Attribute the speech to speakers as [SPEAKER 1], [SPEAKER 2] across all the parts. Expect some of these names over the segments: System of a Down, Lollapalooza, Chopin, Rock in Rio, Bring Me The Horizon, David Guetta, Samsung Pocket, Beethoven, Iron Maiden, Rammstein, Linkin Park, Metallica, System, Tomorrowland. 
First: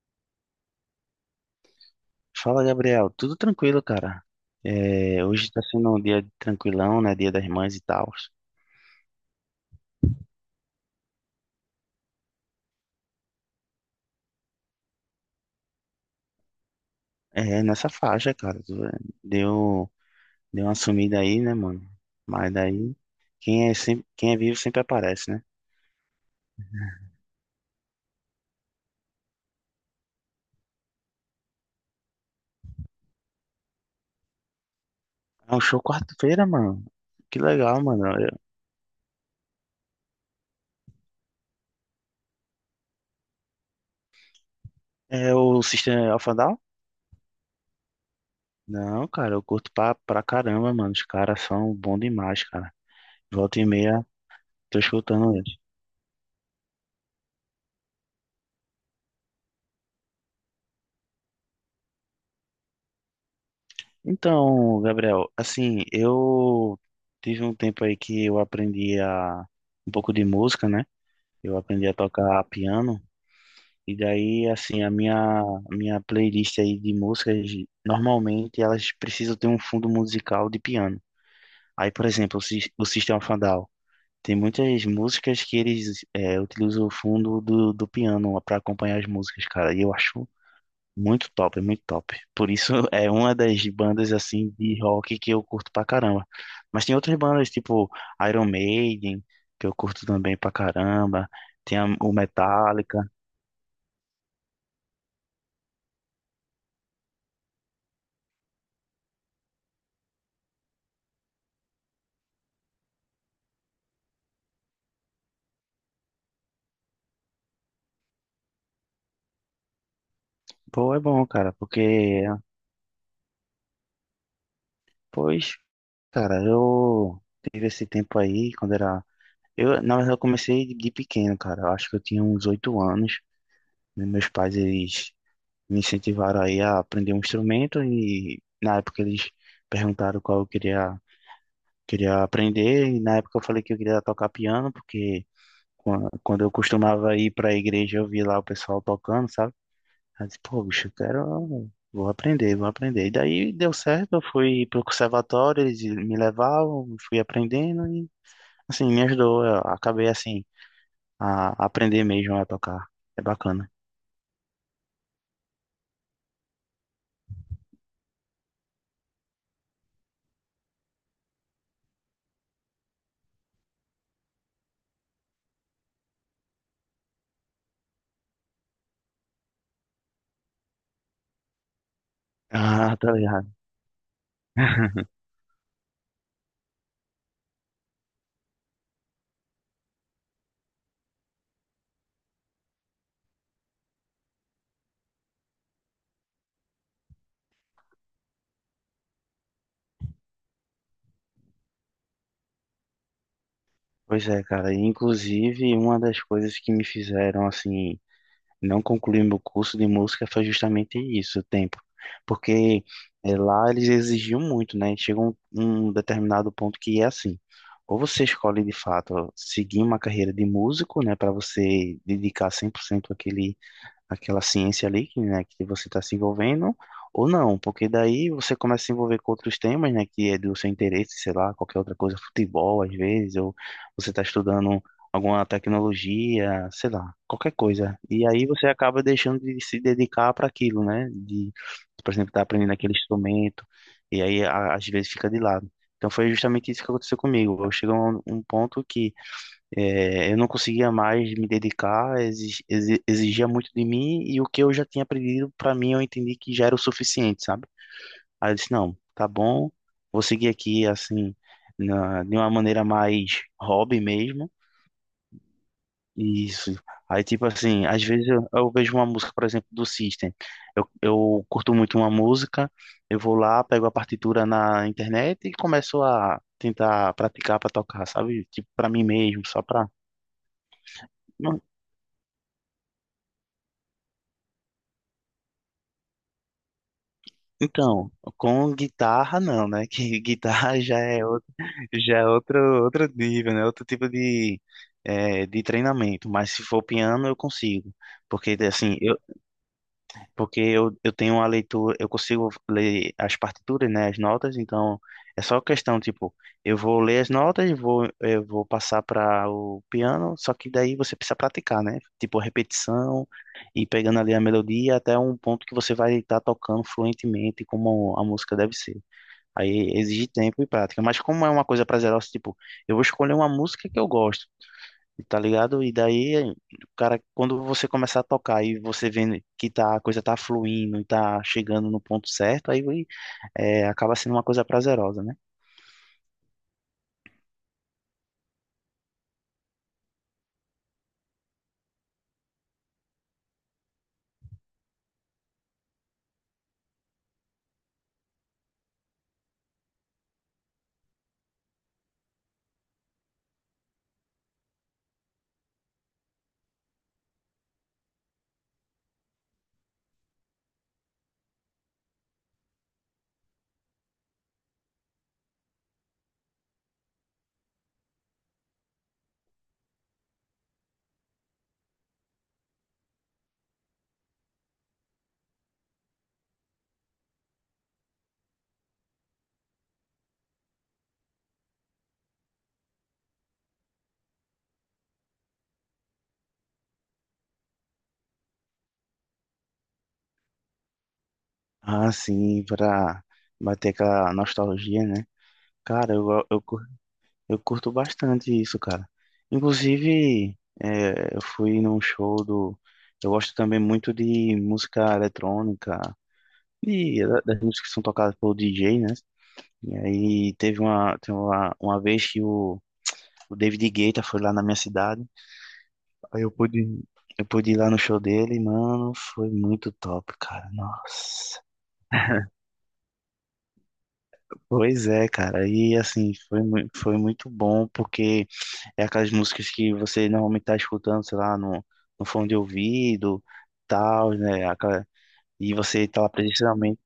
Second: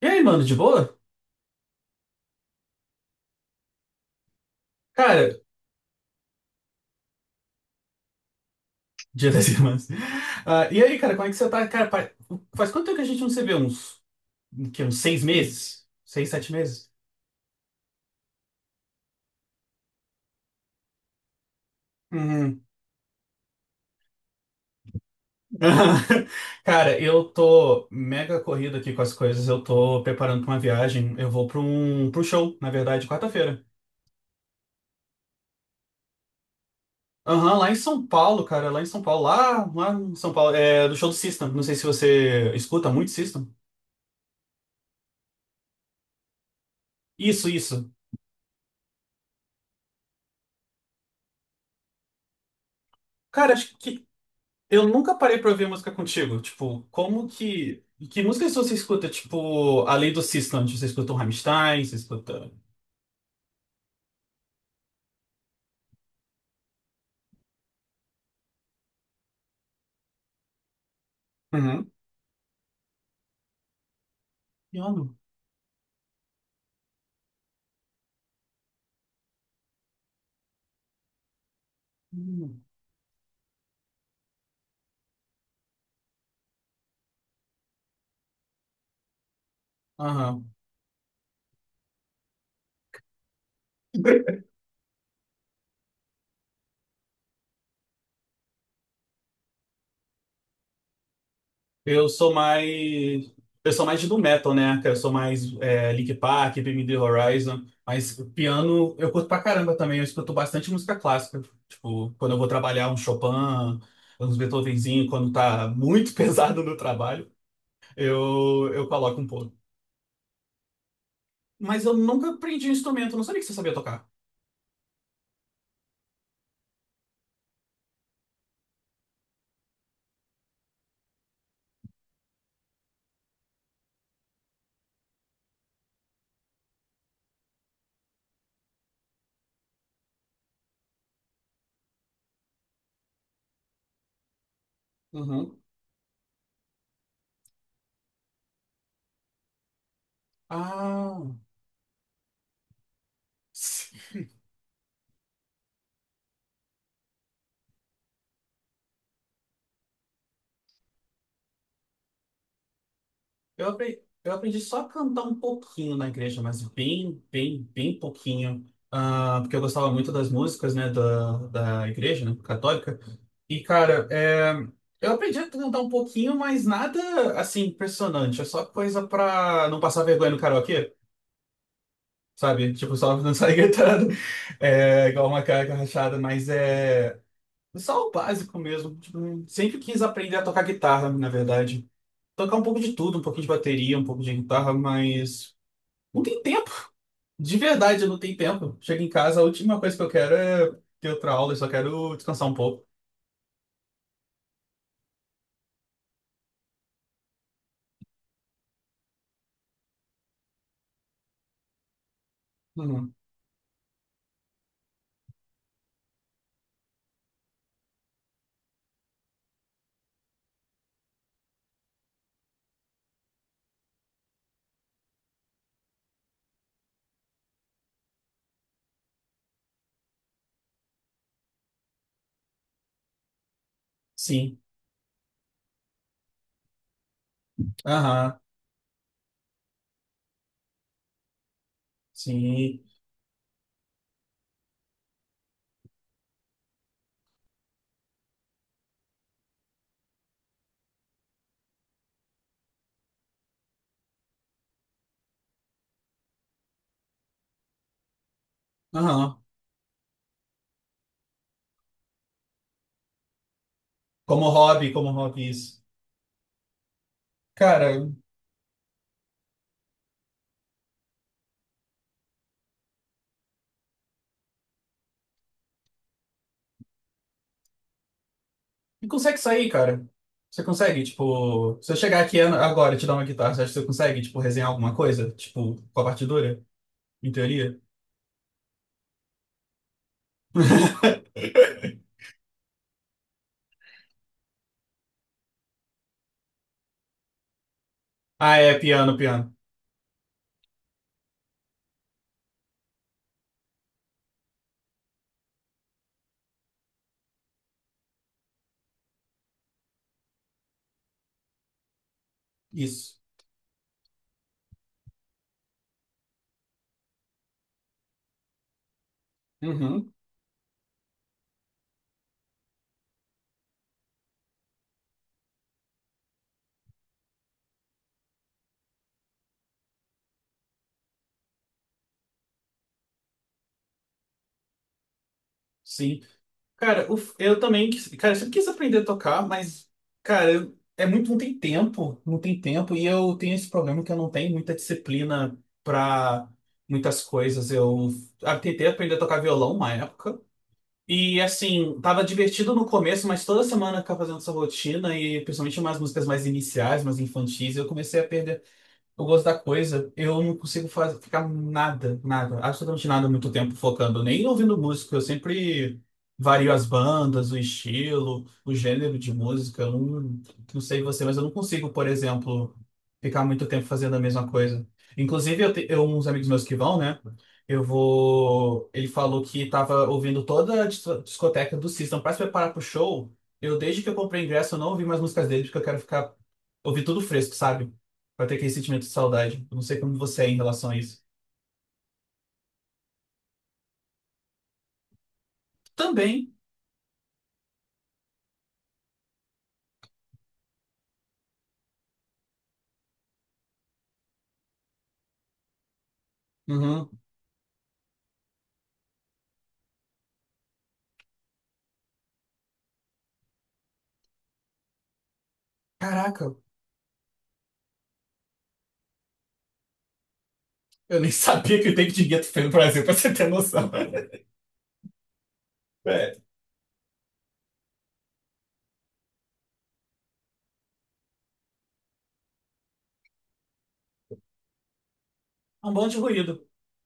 [SPEAKER 1] E aí, mano, de boa?
[SPEAKER 2] Fala, Gabriel. Tudo tranquilo, cara. É,
[SPEAKER 1] Cara,
[SPEAKER 2] hoje tá sendo um dia tranquilão, né? Dia das Mães e tal.
[SPEAKER 1] Dia das Irmãs. Ah, e aí, cara, como é que você tá? Cara, faz quanto tempo que a gente não se vê? Uns seis meses? Seis, sete meses?
[SPEAKER 2] É, nessa faixa, cara. Deu, deu uma sumida aí, né, mano? Mas
[SPEAKER 1] Uhum.
[SPEAKER 2] daí, quem é, sempre, quem é vivo sempre aparece, né?
[SPEAKER 1] Cara, eu tô mega corrido aqui com as coisas. Eu tô preparando pra uma viagem. Eu vou pra pro show, na verdade, quarta-feira.
[SPEAKER 2] É um show quarta-feira, mano. Que
[SPEAKER 1] Aham, lá em
[SPEAKER 2] legal, mano.
[SPEAKER 1] São Paulo, cara, lá em São Paulo. Lá em São Paulo. É do show do System. Não sei se você escuta muito System.
[SPEAKER 2] É o System of a Down?
[SPEAKER 1] Isso, isso.
[SPEAKER 2] Não, cara, eu curto pra caramba, mano. Os caras são bons demais, cara.
[SPEAKER 1] Cara,
[SPEAKER 2] Volta e
[SPEAKER 1] acho que
[SPEAKER 2] meia, tô
[SPEAKER 1] eu nunca
[SPEAKER 2] escutando
[SPEAKER 1] parei pra
[SPEAKER 2] eles.
[SPEAKER 1] ouvir música contigo. Tipo, como que. Que músicas você escuta? Tipo, além do System, você escuta um Rammstein, você escuta.
[SPEAKER 2] Então, Gabriel, assim, eu tive um tempo aí que eu aprendi a um pouco de música, né? Eu aprendi
[SPEAKER 1] Uhum.
[SPEAKER 2] a tocar piano e daí, assim, a
[SPEAKER 1] Piano?
[SPEAKER 2] minha playlist aí de músicas, normalmente elas precisam ter um fundo musical de piano. Aí, por exemplo, o,
[SPEAKER 1] Hum.
[SPEAKER 2] O System of a Down tem muitas músicas que eles utilizam o fundo do, do piano para acompanhar as músicas, cara. E eu acho
[SPEAKER 1] Aham.
[SPEAKER 2] muito top, muito top. Por isso é uma das bandas assim de rock que eu curto pra caramba. Mas tem outras bandas tipo Iron Maiden, que eu curto também pra caramba. Tem
[SPEAKER 1] Eu
[SPEAKER 2] o
[SPEAKER 1] sou
[SPEAKER 2] Metallica.
[SPEAKER 1] mais. Eu sou mais do metal, né? Eu sou mais Linkin Park, Bring Me The Horizon. Mas piano eu curto pra caramba também. Eu escuto bastante música clássica. Tipo, quando eu vou trabalhar um Chopin, uns Beethovenzinho, quando tá muito pesado no trabalho, eu coloco um pouco.
[SPEAKER 2] Pô, é bom, cara,
[SPEAKER 1] Mas eu
[SPEAKER 2] porque
[SPEAKER 1] nunca aprendi um instrumento, eu não sabia que você sabia tocar.
[SPEAKER 2] pois, cara, eu tive esse tempo aí quando era eu, na verdade, eu comecei de pequeno, cara. Eu acho que eu tinha uns oito anos. E meus pais eles me incentivaram aí a aprender um instrumento e na época eles perguntaram qual eu queria queria aprender e na época eu falei que eu queria tocar piano porque
[SPEAKER 1] Uhum.
[SPEAKER 2] quando eu costumava ir para a igreja eu via lá o pessoal tocando, sabe? Aí eu disse, pô, bicho, eu
[SPEAKER 1] Ah,
[SPEAKER 2] quero, vou aprender, vou aprender. E daí deu certo, eu fui pro conservatório, eles me levavam, fui aprendendo e assim me ajudou, eu acabei assim a aprender mesmo a tocar. É
[SPEAKER 1] eu
[SPEAKER 2] bacana.
[SPEAKER 1] aprendi, eu aprendi só a cantar um pouquinho na igreja, mas bem, bem, bem pouquinho. Ah, porque eu gostava muito das músicas, né, da igreja, né, católica. E, cara, é, eu aprendi a cantar um pouquinho, mas nada assim impressionante. É só coisa pra não passar vergonha no karaokê, sabe? Tipo,
[SPEAKER 2] Ah, tá
[SPEAKER 1] só não
[SPEAKER 2] ligado.
[SPEAKER 1] sair gritando, é, igual uma cara rachada, mas é só o básico mesmo. Tipo, sempre quis aprender a tocar guitarra, na verdade. Tocar um pouco de tudo, um pouquinho de bateria, um pouco de guitarra, mas não tem tempo. De verdade, eu não tenho tempo. Chego em casa, a última coisa que eu quero é ter outra aula, eu só quero descansar um pouco.
[SPEAKER 2] Pois é, cara. E, inclusive, uma das coisas que me fizeram assim não concluir meu curso de música foi justamente isso, o tempo. Porque
[SPEAKER 1] Uhum.
[SPEAKER 2] lá eles exigiam muito, né? Chega um, um determinado ponto que é assim, ou você escolhe de fato seguir uma carreira de músico, né, para você dedicar 100% àquele aquela ciência ali que, né, que você está se envolvendo, ou não, porque daí você começa a se envolver com outros temas, né, que é do seu interesse, sei lá, qualquer outra coisa, futebol às vezes, ou você está
[SPEAKER 1] Sim.
[SPEAKER 2] estudando alguma tecnologia, sei lá, qualquer coisa. E
[SPEAKER 1] Aham,
[SPEAKER 2] aí você acaba deixando de se dedicar para aquilo, né, de, por exemplo, estar aprendendo
[SPEAKER 1] sim.
[SPEAKER 2] aquele instrumento, e aí às vezes fica de lado. Então foi justamente isso que aconteceu comigo. Eu cheguei a um, um ponto que é, eu não conseguia mais me dedicar, exigia muito de mim e o que eu já tinha aprendido, para mim, eu entendi que já era o suficiente, sabe? Aí eu disse: não, tá
[SPEAKER 1] Aham.
[SPEAKER 2] bom, vou seguir aqui assim, de uma maneira mais hobby mesmo.
[SPEAKER 1] Como hobby, isso.
[SPEAKER 2] E isso. Aí, tipo assim,
[SPEAKER 1] Cara,
[SPEAKER 2] às vezes eu vejo uma música, por exemplo, do System. Eu curto muito uma música, eu vou lá, pego a partitura na internet e começo a tentar praticar para tocar, sabe? Tipo, para mim
[SPEAKER 1] e consegue
[SPEAKER 2] mesmo, só
[SPEAKER 1] sair,
[SPEAKER 2] para.
[SPEAKER 1] cara? Você consegue, tipo, se eu chegar aqui agora e te dar uma guitarra, você acha que você consegue, tipo, resenhar alguma coisa? Tipo, com a partitura, em teoria?
[SPEAKER 2] Então, com guitarra não, né? Que guitarra já é outro, outro nível, né? Outro tipo de, de treinamento. Mas se for piano, eu consigo.
[SPEAKER 1] Ah,
[SPEAKER 2] Porque,
[SPEAKER 1] é,
[SPEAKER 2] assim,
[SPEAKER 1] piano,
[SPEAKER 2] eu
[SPEAKER 1] piano.
[SPEAKER 2] porque eu tenho uma leitura, eu consigo ler as partituras, né, as notas, então é só questão, tipo, eu vou ler as notas, vou, eu vou passar para o piano, só que daí você precisa praticar, né? Tipo,
[SPEAKER 1] Isso.
[SPEAKER 2] repetição e pegando ali a melodia até um ponto que você vai estar tocando fluentemente como a música deve ser. Aí
[SPEAKER 1] Uhum.
[SPEAKER 2] exige tempo e prática, mas como é uma coisa prazerosa, tipo, eu vou escolher uma música que eu gosto, tá ligado? E daí, cara, quando você começar a tocar e você vendo que tá, a coisa tá fluindo e tá chegando no ponto certo, aí é, acaba sendo uma coisa prazerosa, né?
[SPEAKER 1] Sim. Cara, o f- eu também, quis- cara, eu sempre quis aprender a tocar, mas, é muito, não tem tempo, não tem tempo, e eu tenho esse problema que eu não tenho muita disciplina pra muitas coisas. Eu tentei aprender a tocar violão uma época, e assim, tava divertido no começo, mas toda semana eu ficava fazendo essa rotina, e principalmente umas músicas mais iniciais, mais infantis, eu comecei a perder. Eu gosto da coisa, eu não consigo ficar nada, nada, absolutamente nada muito tempo focando, nem ouvindo música. Eu sempre vario as bandas, o estilo, o gênero de música. Eu não, não sei você, mas eu não consigo, por exemplo, ficar muito tempo fazendo a mesma coisa. Inclusive, uns amigos meus que vão, né? Eu vou. Ele falou que tava ouvindo toda a discoteca do System para se preparar pro show. Eu, desde que eu comprei ingresso, eu não ouvi mais músicas dele, porque eu quero ficar. Ouvir tudo fresco, sabe? Vai ter aquele sentimento de saudade. Eu não sei como você é em relação a isso.
[SPEAKER 2] Ah, sim, pra bater aquela nostalgia, né? Cara,
[SPEAKER 1] Também.
[SPEAKER 2] eu curto bastante isso, cara. Inclusive, é, eu fui num show do. Eu gosto também muito de música eletrônica,
[SPEAKER 1] Uhum.
[SPEAKER 2] e das músicas que são tocadas pelo DJ, né? E aí teve uma vez que o David Guetta foi lá na minha cidade. Aí
[SPEAKER 1] Caraca,
[SPEAKER 2] eu pude ir lá no show dele, e, mano, foi muito top, cara.
[SPEAKER 1] eu nem
[SPEAKER 2] Nossa.
[SPEAKER 1] sabia que o tempo de gueto foi no Brasil, pra você ter noção.
[SPEAKER 2] Pois é, cara. E assim,
[SPEAKER 1] É.
[SPEAKER 2] foi, foi muito bom, porque é aquelas músicas que você normalmente tá escutando, sei lá, no, no fone de ouvido, tal, né? Aquela- e
[SPEAKER 1] Um bom
[SPEAKER 2] você
[SPEAKER 1] de
[SPEAKER 2] tá lá
[SPEAKER 1] ruído.
[SPEAKER 2] presencialmente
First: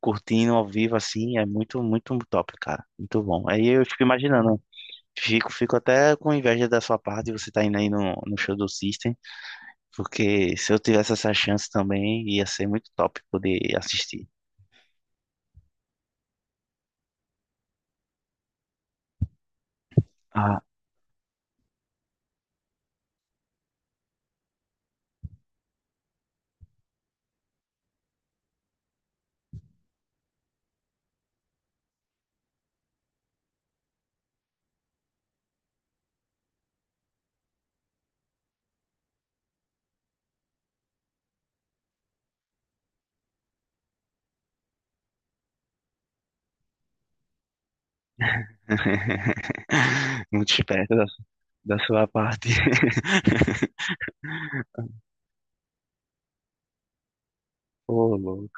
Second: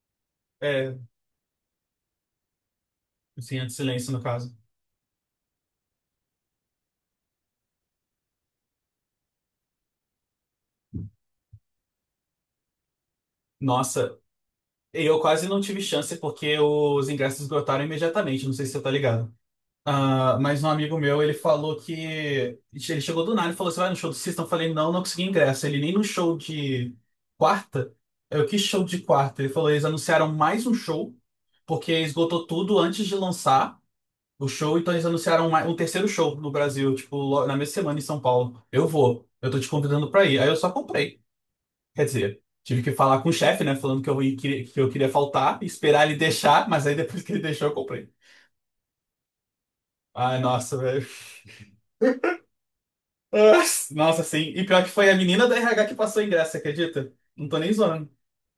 [SPEAKER 2] curtindo ao
[SPEAKER 1] É,
[SPEAKER 2] vivo, assim, é muito, muito top, cara. Muito bom.
[SPEAKER 1] assim, é
[SPEAKER 2] Aí
[SPEAKER 1] de
[SPEAKER 2] eu fico
[SPEAKER 1] silêncio, no caso.
[SPEAKER 2] imaginando, fico, fico até com inveja da sua parte, você tá indo aí no, no show do System. Porque se eu tivesse essa chance também, ia ser muito top poder
[SPEAKER 1] Nossa,
[SPEAKER 2] assistir.
[SPEAKER 1] eu quase não tive chance porque os ingressos esgotaram imediatamente. Não sei se você tá ligado. Ah,
[SPEAKER 2] Ah.
[SPEAKER 1] mas um amigo meu, ele falou que. Ele chegou do nada e falou: Você vai no show do System? Eu falei: Não, não consegui ingresso. Ele nem no show de quarta. Eu, que show de quarta? Ele falou: Eles anunciaram mais um show, porque esgotou tudo antes de lançar o show, então eles anunciaram mais, um terceiro show no Brasil, tipo, na mesma semana em São Paulo. Eu vou, eu tô te convidando pra ir. Aí eu só comprei. Quer dizer, tive que falar com o chefe, né, falando que que eu queria faltar, esperar ele deixar, mas aí depois que ele deixou, eu comprei. Ai,
[SPEAKER 2] Muito
[SPEAKER 1] nossa,
[SPEAKER 2] esperto da,
[SPEAKER 1] velho.
[SPEAKER 2] da sua parte.
[SPEAKER 1] Ah, nossa, sim. E pior que foi a menina da RH que passou o ingresso, você acredita? Não tô nem zoando.
[SPEAKER 2] Ô, louco.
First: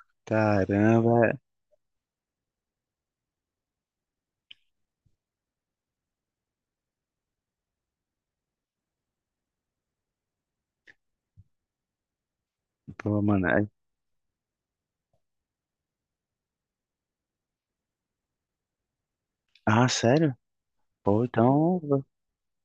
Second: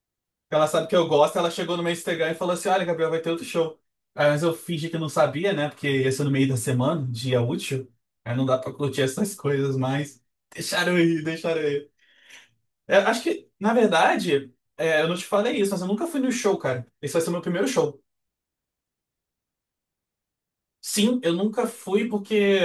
[SPEAKER 1] Ela sabe que eu gosto,
[SPEAKER 2] Caramba.
[SPEAKER 1] ela chegou no meu Instagram e falou assim: Olha, Gabriel, vai ter outro show. Aí, mas eu fingi que não sabia, né? Porque ia ser no meio da semana, dia útil. Aí não dá pra curtir essas coisas, mas deixaram eu ir. É,
[SPEAKER 2] Pô,
[SPEAKER 1] acho
[SPEAKER 2] mano.
[SPEAKER 1] que, na
[SPEAKER 2] É-
[SPEAKER 1] verdade, é, eu não te falei isso, mas eu nunca fui no show, cara. Esse vai ser o meu primeiro show.
[SPEAKER 2] Ah, sério?
[SPEAKER 1] Sim,
[SPEAKER 2] Pô,
[SPEAKER 1] eu nunca
[SPEAKER 2] então.
[SPEAKER 1] fui porque,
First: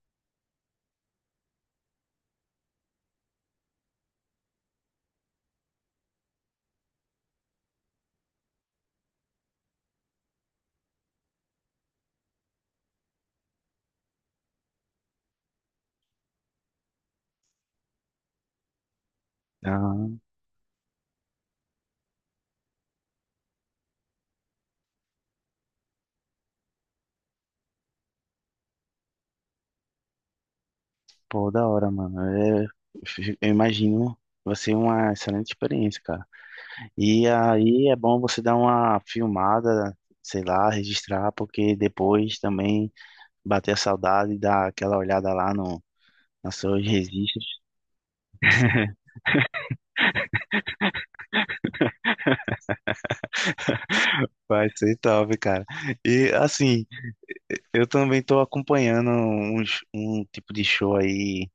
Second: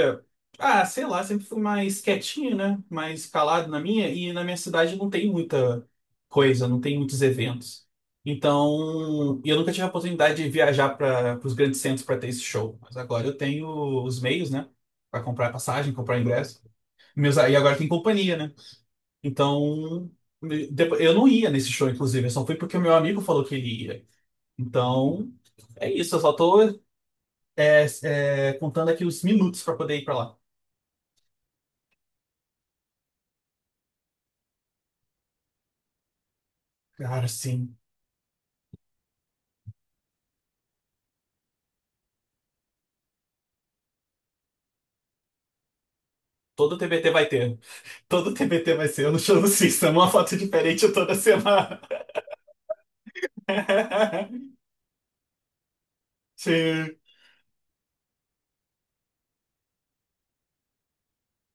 [SPEAKER 1] ah, sei lá, sempre fui mais quietinho, né? Mais calado na minha, e na minha cidade não tem muita coisa, não tem muitos eventos. Então, e eu nunca tive a oportunidade de viajar para os grandes centros para ter esse show. Mas agora eu tenho os meios, né? Para comprar passagem, comprar ingresso. Meus, e agora tem companhia, né? Então,
[SPEAKER 2] Ah,
[SPEAKER 1] eu não ia nesse show, inclusive, eu só fui porque o meu amigo falou que ele ia. Então, é isso, eu só tô contando aqui os minutos pra poder ir pra lá.
[SPEAKER 2] pô, da hora, mano. Eu imagino. Vai ser uma excelente experiência, cara.
[SPEAKER 1] Cara,
[SPEAKER 2] E
[SPEAKER 1] sim.
[SPEAKER 2] aí é bom você dar uma filmada, sei lá, registrar, porque depois também. Bater a saudade, dar aquela olhada lá no, nos
[SPEAKER 1] Todo
[SPEAKER 2] seus
[SPEAKER 1] TBT vai ter.
[SPEAKER 2] registros.
[SPEAKER 1] Todo TBT vai ser. Eu não chamo System, uma foto diferente toda semana.
[SPEAKER 2] Vai ser top, cara. E assim,
[SPEAKER 1] Sim.
[SPEAKER 2] eu também tô acompanhando uns, um tipo de show aí,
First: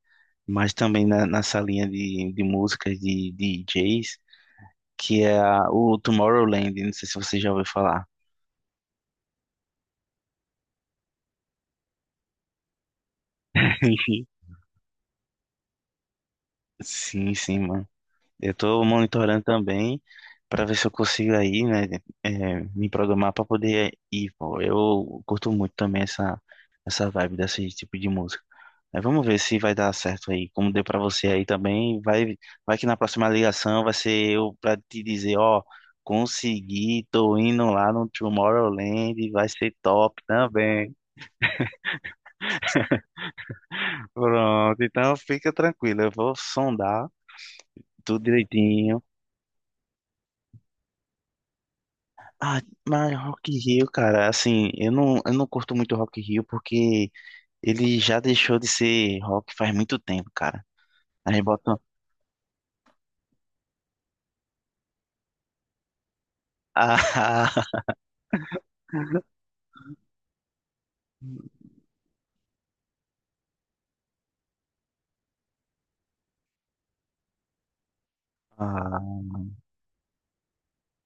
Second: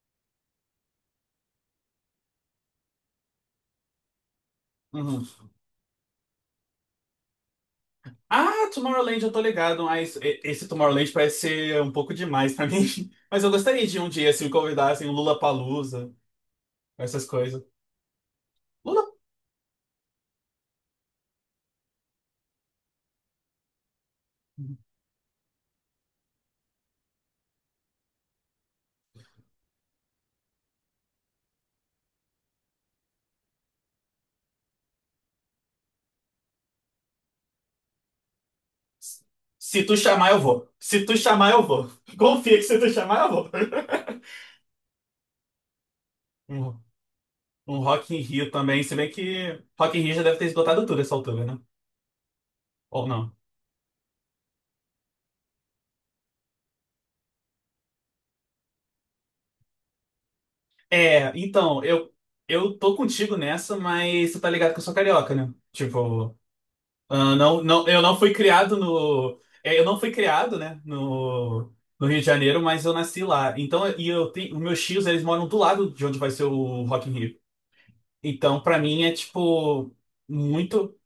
[SPEAKER 2] mas também na, nessa linha de músicas de DJs, que é
[SPEAKER 1] Uhum.
[SPEAKER 2] o Tomorrowland. Não sei se você já ouviu falar.
[SPEAKER 1] Ah, Tomorrowland, eu tô ligado, mas esse Tomorrowland parece ser um pouco demais pra mim. Mas eu gostaria de um dia, se me convidassem, um Lollapalooza, essas
[SPEAKER 2] Sim, sim,
[SPEAKER 1] coisas.
[SPEAKER 2] mano. Eu tô
[SPEAKER 1] Lula...
[SPEAKER 2] monitorando também para ver se eu consigo aí, né, é, me programar para poder ir, pô. Eu curto muito também essa essa vibe desse tipo de música. Aí vamos ver se vai dar certo aí, como deu pra você aí também. Vai, vai que na próxima ligação vai ser eu pra te dizer, ó, consegui, tô indo lá no Tomorrowland, vai ser
[SPEAKER 1] Se tu
[SPEAKER 2] top
[SPEAKER 1] chamar, eu vou.
[SPEAKER 2] também.
[SPEAKER 1] Se tu chamar, eu vou. Confia que se tu chamar, eu vou.
[SPEAKER 2] Pronto, então fica tranquilo, eu vou
[SPEAKER 1] Um,
[SPEAKER 2] sondar
[SPEAKER 1] um Rock in
[SPEAKER 2] tudo
[SPEAKER 1] Rio também, se
[SPEAKER 2] direitinho.
[SPEAKER 1] bem que Rock in Rio já deve ter esgotado tudo essa altura, né?
[SPEAKER 2] Ah,
[SPEAKER 1] Ou
[SPEAKER 2] mas
[SPEAKER 1] não?
[SPEAKER 2] Rock in Rio, cara, assim, eu não curto muito Rock in Rio porque ele já deixou de ser rock faz muito tempo, cara.
[SPEAKER 1] É,
[SPEAKER 2] Aí botam.
[SPEAKER 1] então, eu tô contigo nessa, mas você tá ligado que eu sou carioca, né? Tipo, ah, não,
[SPEAKER 2] Ah,
[SPEAKER 1] não, eu não fui criado no. É, eu não fui criado, né? No, no Rio de Janeiro, mas eu nasci lá. Então, e eu tenho. Os meus tios, eles moram do lado de onde vai ser o Rock in Rio. Então, pra mim, é
[SPEAKER 2] ah,
[SPEAKER 1] tipo. Muito.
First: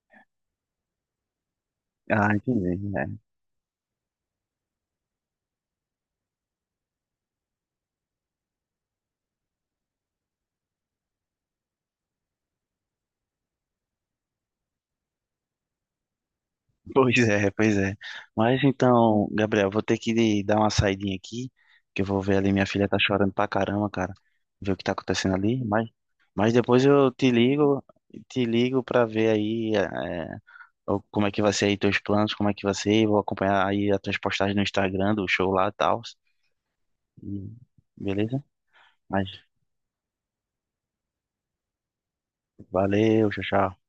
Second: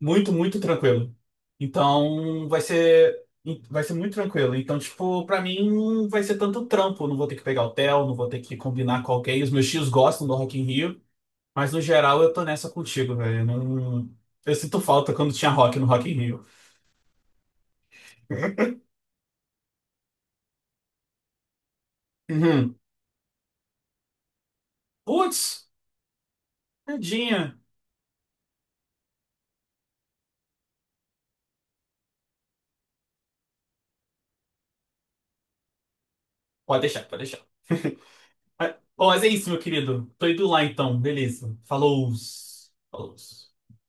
[SPEAKER 1] Muito, muito tranquilo.
[SPEAKER 2] ah,
[SPEAKER 1] Então,
[SPEAKER 2] entendi. Né?
[SPEAKER 1] vai ser muito tranquilo. Então, tipo, pra mim não vai ser tanto trampo. Eu não vou ter que pegar hotel, não vou ter que combinar com alguém. Os meus tios gostam do Rock in Rio, mas no geral eu tô nessa contigo, velho. Eu não... Eu sinto falta quando tinha rock no Rock in Rio.
[SPEAKER 2] Pois é, pois é. Mas então, Gabriel, vou ter que dar uma saidinha aqui, que eu vou ver ali, minha
[SPEAKER 1] Uhum.
[SPEAKER 2] filha tá chorando pra caramba, cara. Ver o que tá acontecendo ali,
[SPEAKER 1] Putz,
[SPEAKER 2] mas depois eu
[SPEAKER 1] tadinha.
[SPEAKER 2] te ligo pra ver aí é, o- como é que vai ser aí teus planos, como é que vai ser, vou acompanhar aí as tuas postagens no Instagram, do show lá e tal.
[SPEAKER 1] Pode deixar, pode deixar.
[SPEAKER 2] E- Beleza?
[SPEAKER 1] Bom, mas é
[SPEAKER 2] Mas
[SPEAKER 1] isso, meu querido. Tô indo lá então, beleza. Falou. Falou.
[SPEAKER 2] valeu, tchau, tchau.